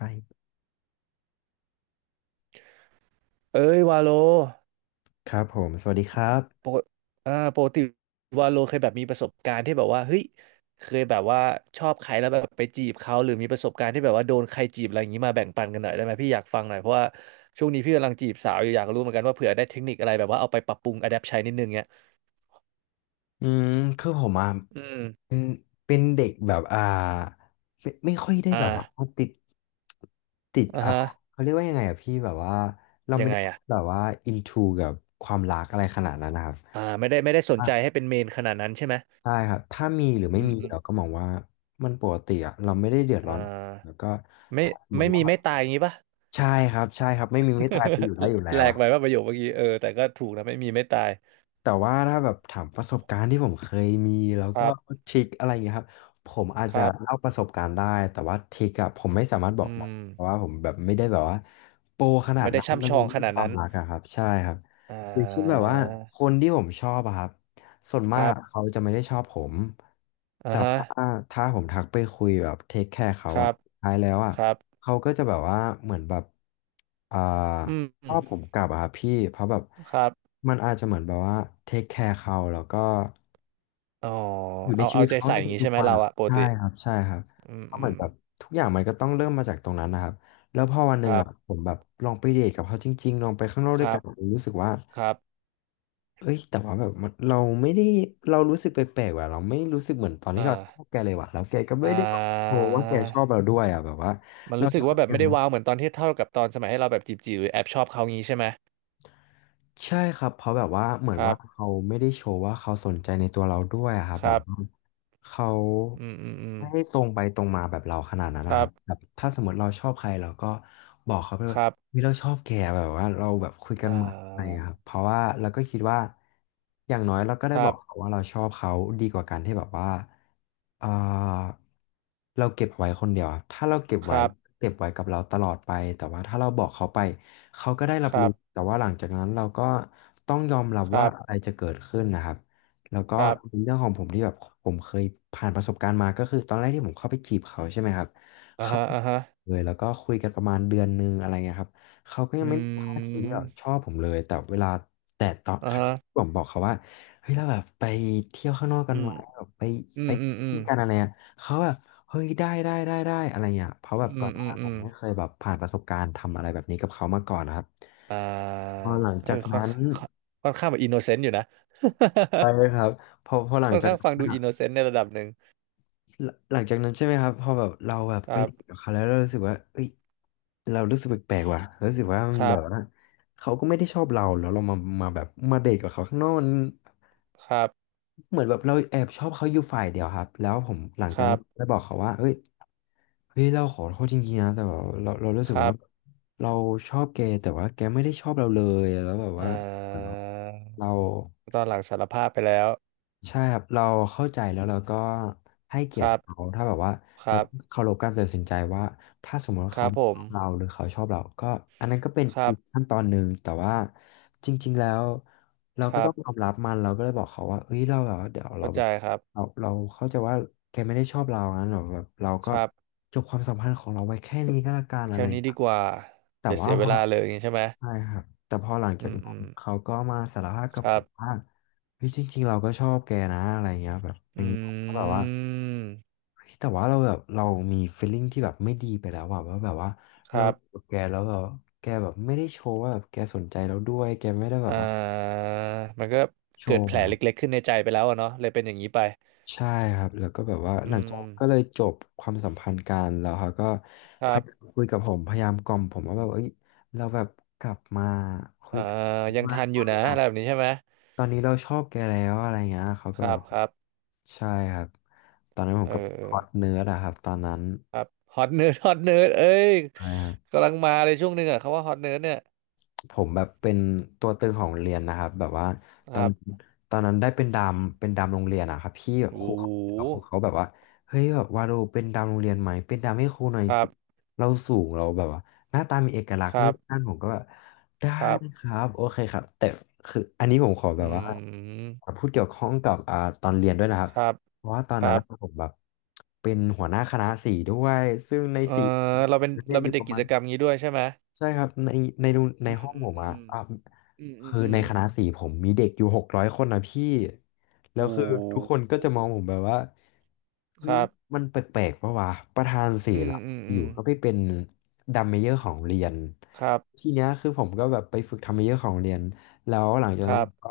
ไปเอ้ยวาโลครับผมสวัสดีครัปบกปกติวาโลเคยแบบมีประสบการณ์ที่แบบว่าเฮ้ยเคยแบบว่าชอบใครแล้วแบบไปจีบเขาหรือมีประสบการณ์ที่แบบว่าโดนใครจีบอะไรอย่างนี้มาแบ่งปันกันหน่อยได้ไหมพี่อยากฟังหน่อยเพราะว่าช่วงนี้พี่กำลังจีบสาวอยู่อยากรู้เหมือนกันว่าเผื่อได้เทคนิคอะไรแบบว่าเอาไปปรับปรุงอะแดปใช้นิดนึงเนี้ยอืมคือผมอ่ะอืมเป็นเป็นเด็กแบบไม่ค่อยได้อ่าแบบว่าติดติดอ่าฮะเขาเรียกว่ายังไงอ่ะพี่แบบว่าเรายัไม่งได้ไงอ่ะแบบว่าอินทูกับความรักอะไรขนาดนั้นนะครับไม่ได้ไม่ได้สนใจอ่ะให้เป็นเมนขนาดนั้นใช่ไหมใช่ครับถ้ามีหรืออืไม่มมีอืมเราก็มองว่ามันปกติอ่ะเราไม่ได้เดือดร้ออ่านแล้วก็ไม่ถ้าสมมไม่ติมีว่าไม่ตายอย่างนี้ปะ ใช่ใช่ครับไม่มีไม่ตายไปอยู่ได้อยู่ แล้แหลวกอ่ะ ไปว่าประโยคเมื่อกี้เออแต่ก็ถูกนะไม่มีไม่ตายแต่ว่าถ้าแบบถามประสบการณ์ที่ผมเคยมีแล้วคก็รับ ทริคอะไรอย่างเงี้ยครับผมอาจคจะรับเล่าประสบการณ์ได้แต่ว่าทริคอะผมไม่สามารถบอกอืได้มเพราะว่าผมแบบไม่ได้แบบว่าโปรขนาดไม่ได้นั้นช่ำชในองขเรื่องนาดควานั้มนรักอะครับใช่ครับอ่อย่างเช่นแบบาว่าคนที่ผมชอบอะครับส่วนคมากรัอะบเขาจะไม่ได้ชอบผม อ่าแต่ฮะว่าถ้าผมทักไปคุยแบบเทคแคร์เขาคอะรับท้ายแล้วอะครับเขาก็จะแบบว่าเหมือนแบบอ่าอืชอบผมมกลับอะครับพี่เพราะแบบครับมันอาจจะเหมือนแบบว่าเทคแคร์เขาแล้วก็อ๋ออยู่ในเอาชีเอาวิตใจเขาใส่ในอย่างนี้ทุใช่กไหมๆวันเราอะอะปกใช่ติครับใช่ครับอืมเพราะอืเหมือมนแบบทุกอย่างมันก็ต้องเริ่มมาจากตรงนั้นนะครับแล้วพอวันหคนึ่งรับอะผมแบบลองไปเดทกับเขาจริงๆลองไปข้างนอกคด้วยรักันบผมรู้สึกว่า ครับเอ้ยแต่ว่าแบบมันเราไม่ได้เรารู้สึกแปลกๆว่ะเราไม่รู้สึกเหมือนตอนที่อ่าเราชอบแกเลยว่ะแล้วแกก็อ่ไม่ได้บอกโชาว์ว่าแกชอบเราด้วยอ่ะแบบว่ามันเรารู้สึชกอบว่าแบบแกไม่ได้นะ ว้าวเหมือนตอนที่เท่ากับตอนสมัยให้เราแบบจีบจีหรือแอบชอบเขางี้ใช่ไหมใช่ครับเพราะแบบว่าเหมือนครัว่าบเขาไม่ได้โชว์ว่าเขาสนใจในตัวเราด้วยอะครับคแบบรับว่าเขาอืมอืมอืมไม่ได้ตรงไปตรงมาแบบเราขนาดนั้นคนะครัรับบแบบถ้าสมมติเราชอบใครเราก็บอกเขาไปคว่ารับเฮ้ยเราชอบแกแบบว่าเราแบบคุยกัอ่นใหม่อะไรอย่างาเงี้ยครับเพราะว่าเราก็คิดว่าอย่างน้อยเราก็ได้คบรัอกเขาบว่าเราชอบเขาดีกว่าการที่แบบว่าเออเราเก็บไว้คนเดียวอะถ้าเราเก็บคไว้รับเก็บไว้กับเราตลอดไปแต่ว่าถ้าเราบอกเขาไป เขาก็ได้รัคบรัรู้บแต่ว่าหลังจากนั้นเราก็ต้องยอมรับคว่ารัอะไรบจะเกิดขึ้นนะครับแล้วก็ครับเป็นเรื่องของผมที่แบบผมเคยผ่านประสบการณ์มาก็คือตอนแรกที่ผมเข้าไปจีบเขาใช่ไหมครับอ่าเขาฮะอ่าฮะ เลยแล้วก็คุยกันประมาณเดือนนึงอะไรเงี้ยครับเขาก็ยัอืงไม่มีท่าทีที่แบบชมอบผมเลยแต่เวลาแต่ตอนอ่าครั้งฮะที่ผมบอกเขาว่าเฮ้ยเราแบบไปเที่ยวข้างนอกกันอืไหมมแบบไปอืไปมอืกิมนกันอะไรอ่ะเขาแบบ เฮ้ยได้อะไรเงี้ยเพราะแบอืบก่อมนหน้าอืมอืมผอืมมไม่เคยแบบผ่านประสบการณ์ทำอะไรแบบนี้กับเขามาก่อนนะครับอ่าพอหลังเออจากนั้นค่อนค่อนข้างแบบอินโนเซนต์อยู่นะ ไปเลยครับพอห ลังค่อนจากข้างนั้ฟังนดูอะอินโนเซนต์ในระดับหนึ่งหลังจากนั้นใช่ไหมครับพอแบบเราแบบคไปรัดีกับบเขาแล้วเรารู้สึกว่าเอ้ยเรารู้สึกแปลกๆว่ะรู้สึกว่ามัคนรัแบบว่าบเขาก็ไม่ได้ชอบเราแล้วเรามามาแบบมาเดทกับเขาข้างนอกมัน ครับเหมือนแบบเราแอบชอบเขาอยู่ฝ่ายเดียวครับแล้วผมหลังคจากรันั้นบได้บอกเขาว่าเฮ้ยเราขอโทษจริงๆนะแต่ว่าเรารู้สึคกรัว่าบเราชอบแกแต่ว่าแกไม่ได้ชอบเราเลยแล้วแบบอ่ว่าเหมือนาเรา ตอนหลังสารภาพไปแล้วใช่ครับเราเข้าใจแล้วเราก็ให้เกีคยรติรัเขาบถ้าแบบว่าครัเราบเคารพการตัดสินใจว่าถ้าสมมติว่าคเขารับไม่ผชมอบเราหรือเขาชอบเราก็อันนั้นก็เป็นครัอีกบขั้นตอนหนึ่งแต่ว่าจริงๆแล้วเราคก็รัต้อบงยอมรับมันเราก็เลยบอกเขาว่าเอ้ยเราแบบว่าเดี๋ยวเราเข้าแบใจบครับเราเข้าใจว่าแกไม่ได้ชอบเรางั้นหรอแบบเราก็ครับจบความสัมพันธ์ของเราไว้แค่นี้ก็แล้วกันอะแค่ไรอย่านี้งดีเงี้ยกว่าแต่อย่าว่าเสียพเวอลาเลยอย่างนี้ใช่ไหมใช่ครับแต่พอหลังอืจากมอืนั้นมเขาก็มาสารภาพกัคบผรับมว่า เฮ้ยจริงๆเราก็ชอบแกนะอะไรเงี้ยแบบอย่างอืนี้ผมก็แบบว่าม เฮ้ยแต่ว่าเราแบบเรามี feeling ที่แบบไม่ดีไปแล้วอะว่าแบบว่าคเรารับอยู่กับแกแล้วแบบแกแบบไม่ได้โชว์ว่าแบบแกสนใจเราด้วยแกไม่ได้แบบอ่ว่าามันก็โชเกิดว์แผลอะเล็กๆขึ้นในใจไปแล้วอะเนาะเลยเป็นอย่างนี้ไปใช่ครับแล้วก็แบบว่าอืหลังจากมนั้นก็เลยจบความสัมพันธ์กันแล้วเขาก็คพรัยายามบคุยกับผมพยายามกล่อมผมว่าแบบเอ้ยเราแบบกลับมาคุอ่ายกันยังว่าทันอยู่ว่านะแบอะบไรแบบนี้ใช่ไหมตอนนี้เราชอบแกแล้วอะไรเงี้ยเขาคก็แบรับบ ครับใช่ครับ ตอนนั้นผเอมอก็เอคออร์สเนื้อนะครับตอนนั้นครับฮอตเนิร์ดฮอตเนิร์ดเอ้ยใช่ครับ กำลังมาเลยช่วงหนึ่งอ่ะคำว่าฮอตเนิร์ดเนี่ยผมแบบเป็นตัวตึงของโรงเรียนนะครับแบบว่าคตอรันบตอนนั้นได้เป็นดามโรงเรียนอะครับพี่แบบโอ้คโรูเขาครูหเขาแบบว่าเฮ้ยแบบว่าเราเป็นดามโรงเรียนไหมเป็นดามให้ครูหน่อยครัสิบเราสูงเราแบบว่าหน้าตามีเอกลักษคณ์รันู่นบนั่นผมก็แบบได้ครับครับโอเคครับแต่คืออันนี้ผมขอแบอืบว่ามพูดเกี่ยวข้องกับตอนเรียนด้วยนะครับครับเพราะว่าตอนคนั้นรับอะผมแบบเป็นหัวหน้าคณะสีด้วยซึ่งในเอสีอเราเป็นเรียเรานอเป็ยู่นปเด็กระกิมาจณ กรรมงี้ด้วยใช่ไหมใช่ครับในอืมห้องอืผมมอือะมอ่ะอืมอืมคืออืในมคณะสี่ผมมีเด็กอยู่600 คนนะพี่แล้โอ้วคือทุกคนก็โหจะมองผมแบบว่าเฮ้คยรับ มันแปลกๆปะวะประธานศิอืลมป์อืมออืยู่มก็ไปเป็นดัมเมเยอร์ของเรียนครัทีบเนี้ยคือผมก็แบบไปฝึกทำมเมเยอร์ของเรียนแล้วหลังจากคนั้นรัผบมก็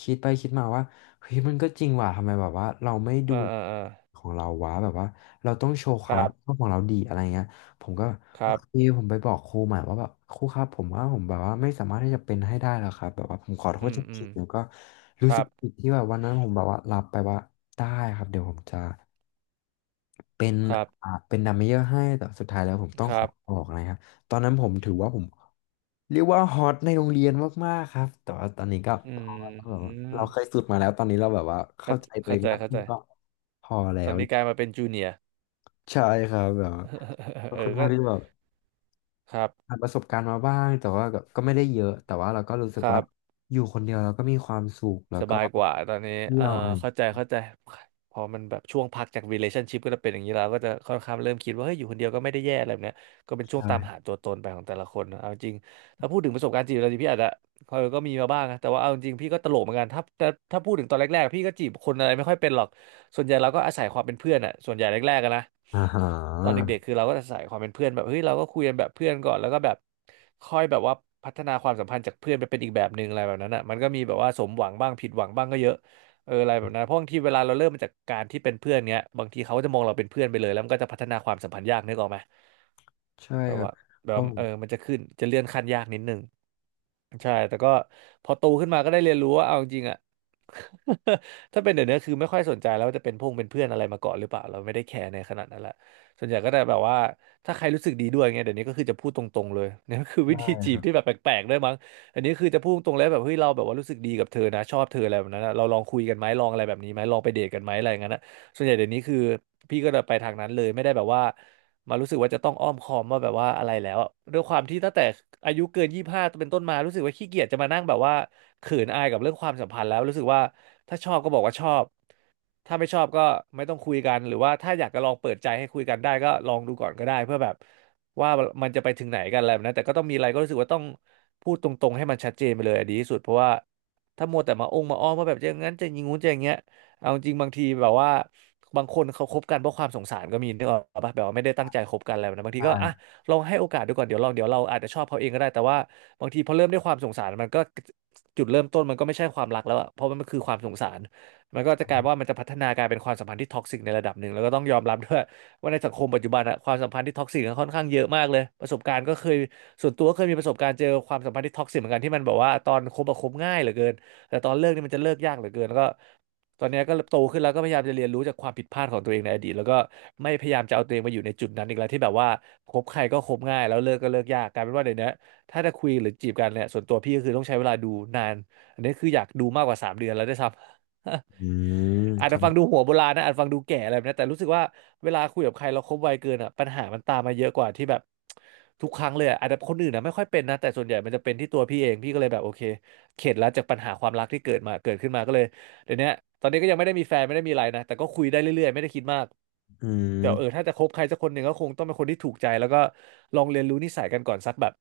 คิดไปคิดมาว่าเฮ้ยมันก็จริงว่ะทำไมแบบว่าเราไม่ดูเอ่อเอ่อเอ่อของเราวะแบบว่าเราต้องโชว์คความรัรับบผิดชอบของเราดีอะไรเงี้ย ผมก็คโอรับเคผมไปบอกครูใหม่ว่าแบบครูครับผมว่าผมแบบว่าไม่สามารถที่จะเป็นให้ได้แล้วครับแบบว่าผมขอโทอืษจมอืริมงๆแล้วก็ครู้สึรักบผิดที่แบบวันนั้นผมแบบว่ารับไปว่าได้ครับเดี๋ยวผมจะเป็นครับเป็นดัมเมเยอร์ให้แต่สุดท้ายแล้วผมต้องคขรัอบออกนะครับตอนนั้นผมถือว่าผมเรียกว่าฮอตในโรงเรียนมากๆครับแต่ว่าตอนนี้ก็อืพอแล้วแบบว่าเราเคยมสุดมาแล้วตอนนี้เราแบบว่าเข้าเข้าใจตัวเอเข้างใจมากเข้าขึ้ใจนก็พอแล้ตอวนนี้กลายมาเป็นจู เนียร์ ใช่ครับแบบว่าก็ เออค่อนก็ข้างที่แบบ ครับผ่านประสบการณ์มาบ้างแต่ว่าก็ไม่ได้เยอะแต่ว่าเราก็รู้สึคกรัว่าบ อยู่คนเดียวเราก็มีความสุขแล้วสก็บายกว่าตอนนี้เที่เออยวอะไรเข้าใจเข้าใจพอมันแบบช่วงพักจาก relationship ก็จะเป็นอย่างนี้แล้วก็จะค่อนข้างเริ่มคิดว่าเฮ้ยอยู่คนเดียวก็ไม่ได้แย่อะไรแบบเนี้ยก็เป็นใช่วงตามหาช่ตัวตนไปของแต่ละคนนะเอาจริง ถ้าพูดถึงประสบการณ์จีบเราจริงพี่อาจจะเออก็มีมาบ้างนะแต่ว่าเอาจริงพี่ก็ตลกเหมือนกันถ้าพูดถึงตอนแรกๆพี่ก็จีบคนอะไรไม่ค่อยเป็นหรอก ส่วนใหญ่เราก็อาศัยความเป็นเพื่อนอะส่วนใหญ่แรกๆอะนะอ่าฮตอนะเด็กๆคือเราก็อาศัยความเป็นเพื่อนแบบเฮ้ยเราก็คุยกันแบบเพื่อนก่อนแล้วก็แบบค่อยแบบว่าพัฒนาความสัมพันธ์จากเพื่อนไปเป็นอีกแบบหนึ่งอะไรแบบนั้นอะมันก็มีแบบว่าสมหวังบ้างผิดหวังบ้างก็เยอะเอออะไรแบบนั้นเพราะบางทีเวลาเราเริ่มมาจากการที่เป็นเพื่อนเงี้ยบางทีเขาก็จะมองเราเป็นเพื่อนไปเลยแล้วมันก็จะพัฒนาความสัมพันธ์ยากนึกออกไหมใช่แบบครับว่าแบเพบราะว่าผมเออมันจะขึ้นจะเลื่อนขั้นยากนิดนึงใช่แต่ก็พอโตขึ้นมาก็ได้เรียนรู้ว่าเอาจริงๆอ่ะ ถ้าเป็นเดี๋ยวนี้คือไม่ค่อยสนใจแล้วว่าจะเป็นพงเป็นเพื่อนอะไรมาก่อนหรือเปล่าเราไม่ได้แคร์ในขนาดนั้นละส่วนใหญ่ก็ได้แบบว่าถ้าใครรู้สึกดีด้วยเงี้ยเดี๋ยวนี้ก็คือจะพูดตรงๆเลย เนี่ยก็คือวิธีจีบที่แบบแปลกๆด้วยมั้งอันนี้คือจะพูดตรงๆเลยแบบเฮ้ยเราแบบว่ารู้สึกดีกับเธอนะชอบเธออะไรแบบนั้นนะเราลองคุยกันไหมลองอะไรแบบนี้ไหมลองไปเดทกันไหมอะไรอย่างนั้นนะส่วนใหญ่เดี๋ยวนี้คือพี่ก็จะไปทางนั้นเลยไม่ได้แบบว่ามารู้สึกว่าจะต้องอ้อมค้อมว่าแบบว่าอะไรแล้วอะด้วยความที่ตั้งแต่อายุเกิน25เป็นต้นมารู้สึกว่าขี้เกียจจะมานั่งแบบว่า เขืนอายกับเรื่องความสัมพันธ์แล้วรู้สึกว่าถ้าชอบก็บอกว่าชอบถ้าไม่ชอบก็ไม่ต้องคุยกันหรือว่าถ้าอยากจะลองเปิดใจให้คุยกันได้ก็ลองดูก่อนก็ได้เพื่อแบบว่ามันจะไปถึงไหนกันอะไรแบบนั้นแต่ก็ต้องมีอะไรก็รู้สึกว่าต้องพูดตรงๆให้มันชัดเจนไปเลยอะดีที่สุดเพราะว่าถ้ามัวแต่มาองมาอ้อมว่าแบบจะอย่างนั้นจะอย่างงู้นจะอย่างเงี้ยเอาจริงบางทีแบบว่าบางคนเขาคบกันเพราะความสงสารก็มีนึกออกปะแบบว่าไม่ได้ตั้งใจคบกันอะไรแบบนะบางทีก็อ่ะใช่ลองให้โอกาสดูก่อนเดี๋ยวลองเดี๋ยวเราอาจจะชอบเขาเองก็ได้แต่ว่าบางทีพอเริ่มด้วยความสงสารมันก็ จุดเริ่มต้นมันก็ไม่ใช่ความรักแล้วอะเพราะมันคือความสงสารมันก็จะกลายว่ามันจะพัฒนากลายเป็นความสัมพันธ์ที่ท็อกซิกในระดับหนึ่งแล้วก็ต้องยอมรับด้วยว่าในสังคมปัจจุบันอะความสัมพันธ์ที่ท็อกซิกค่อนข้างเยอะมากเลยประสบการณ์ก็เคยส่วนตัวก็เคยมีประสบการณ์เจอความสัมพันธ์ที่ท็อกซิกเหมือนกันที่มันแบบว่าตอนคบอะคบง่ายเหลือเกินแต่ตอนเลิกนี่มันจะเลิกยากเหลือเกินแล้วก็ตอนเนี้ยก็โตขึ้นแล้วก็พยายามจะเรียนรู้จากความผิดพลาดของตัวเองในอดีตแล้วก็ไม่พยายามจะเอาตัวเองมาอยู่ในจุดนั้นอีกแล้วที่แบบว่าคบใครก็คบง่ายแล้วเลิกก็เลิกยากกลายเป็นว่าเดี๋ยวนี้ ถ้าจะคุยหรือจีบกันเนี่ยส่วนตัวพี่ก็คือต้องใช้เวลาดูนานอันนี้คืออยากดูมากกว่า3 เดือนแล้วได้วยซ้ำ อืม อาจคจะรัฟังดูบหัวโบราณนะอาจฟังดูแก่อะไรแบบนี้แต่รู้สึกว่าเวลาคุยกับใครเราคบไวเกินอ่ะปัญหามันตามมาเยอะกว่าที่แบบทุกครั้งเลยอะอาจจะคนอื่นนะไม่ค่อยเป็นนะแต่ส่วนใหญ่มันจะเป็นที่ตัวพี่เองพี่ก็เลยแบบโอเคเข็ดแล้วจากปัญหาความรักที่เกิดมาเกิดขึ้นมาก็เลยเดี๋ยวนี้ตอนนี้ก็ยังไม่ได้มีแฟนไม่ได้มีอะไรนะแต่ก็คุยได้เรื่อยๆไม่ได้คิดมากอืแต่เออมถ้าจะคบใครสักคนหนึ่งก็คงต้องเป็นคนที่ถูกใจแล้วก็ลองเรียนรู้นิสัยกันก่อนสักแบบ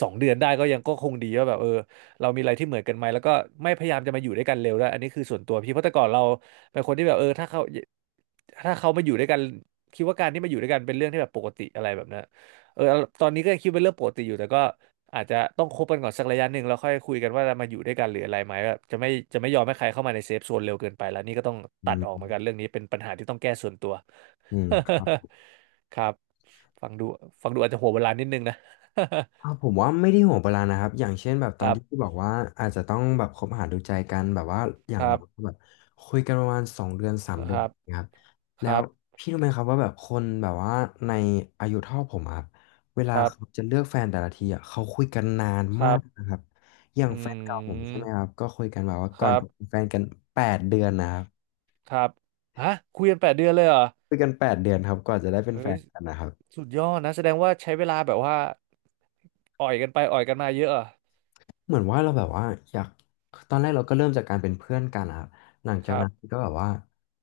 2 เดือนได้ก็ยังก็คงดีว่าแบบเออเรามีอะไรที่เหมือนกันไหมแล้วก็ไม่พยายามจะมาอยู่ด้วยกันเร็วด้วยอันนี้คือส่วนตัวพี่เพราะแต่ก่อนเราเป็นคนที่แบบเออถ้าเขามาอยู่ด้วยกันคิดว่าการที่มาอยู่ด้วยกันเป็นเรื่องที่แบบปกติอะไรแบบนั้นเออตอนนี้ก็ยังคิดเป็นเรื่องปกติอยู่แต่ก็อาจจะต้องคบกันก่อนสักระยะหนึ่งแล้วค่อยคุยกันว่าจะมาอยู่ด้วยกันหรืออะไรไหมแบบจะไม่ยอมให้ใครเข้ามาในเซฟโซนเร็วเกินไปแล้วนี่ก็ต้องอืตัดมออกเหมือนกันเรื่องนี้เป็นปัญหาที่ต้องแก้ส่วนตัว อืมครับ ครับฟังดูอาจจะหัวโบราณนิดนึงนะ ผมว่าไม่ได้ห่วงเวลานะครับอย่างเช่นแบบ ตคอนรับ ที่พี่บอกว่าอาจจะต้องแบบคบหาดูใจกันแบบว่าอย่าคงรัน้อบ ยก็แบบคุยกันประมาณสองเดือนสาคมเดือนรับ นะครับคแล้วรับ พี่รู้ไหมครับว่าแบบคนแบบว่าในอายุเท่าผมอะครับเวคลารับ เขาจะเลือกแฟนแต่ละทีอะเขาคุยกันนานคมารักบ นะครับอย่างอืแฟนเก่าผมใช่ไหมคม รับก็คุยกันแบบว่าคก่อนรับ จะเป็นแฟนกันแปดเดือนนะครับครับฮะคุยกัน8 เดือนเลยเหรอคุยกันแปดเดือนครับก่อนจะได้เป็นแฟเอ้ยนกันนะครับ สุดยอดนะ แสดงว่าใช้เวลาแบบว่าอ่อยกันไปอ่อยกันมาเยอะเหรอเหมือนว่าเราแบบว่าอยากตอนแรกเราก็เริ่มจากการเป็นเพื่อนกันนะครับหลังคจากรับ นั้นก็แบบว่า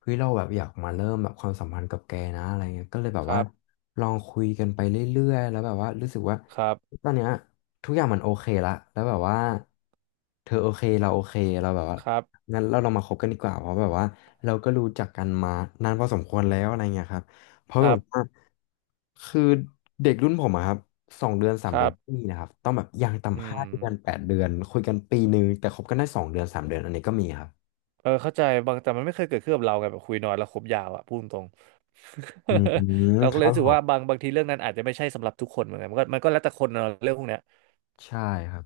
เฮ้ยเราแบบอยากมาเริ่มแบบความสัมพันธ์กับแกนะอะไรเงี้ยก็เลยแบบคว่ารับ ลองคุยกันไปเรื่อยๆแล้วแบบว่ารู้สึกว่าครับ ตอนเนี้ยทุกอย่างมันโอเคละแล้วแบบว่าเธอโอเคเราโอเคเราแบบว่าครับ งั้นเราลองมาคบกันดีกว่าเพราะแบบว่าเราก็รู้จักกันมานานพอสมควรแล้วอะไรเงี้ยครับ เพราะคแบรับบว่าคือเด็กรุ่นผมอะครับสองเดือนสาคมเดืรัอนบไม่มีนะครับต้องแบบอย่างอืต่ำห้ามเดือนแปดเดือนคุยกัน1 ปีแต่คบกันได้สองเดือนสามเดือนอันนี้ก็มีครับเออเข้าใจบางแต่มันไม่เคยเกิดขึ้นกับเราไงแบบคุยน้อยแล้วคบยาวอะพูดตรง อื มเราคก็เลยรับรู้สึผกว่ามบางทีเรื่องนั้นอาจจะไม่ใช่สำหรับทุกคนเหมือนกันมันก็แล้วแต่คนเนอะเรื่องพวกเนี้ย ใช่ครับ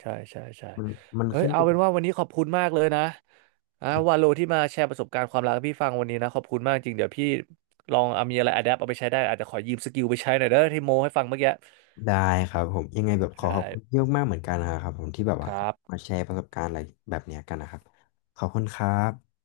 ใช่ใช่ใช่มันมันเอ้ยขึ้นอเอายู่เป็กันบ ว่าวันนี้ขอบคุณมากเลยนะอ่าวาโลที่มาแชร์ประสบการณ์ความรักให้พี่ฟังวันนี้นะขอบคุณมากจริงเดี๋ยวพี่ลองเอามีอะไรอะแดปเอาไปใช้ได้อาจจะขอยืมสกิลไปใช้หน่อยเด้อที่โมให้ฟังเมื่อกี้ ได้ครับผมยังไงแบบขอขได้อบคุณเยอะมากเหมือนกันนะครับผมที่แบบคว่ารับมาแชร์ประสบการณ์อะไรแบบเนี้ยกันนะครับขอบคุณครับ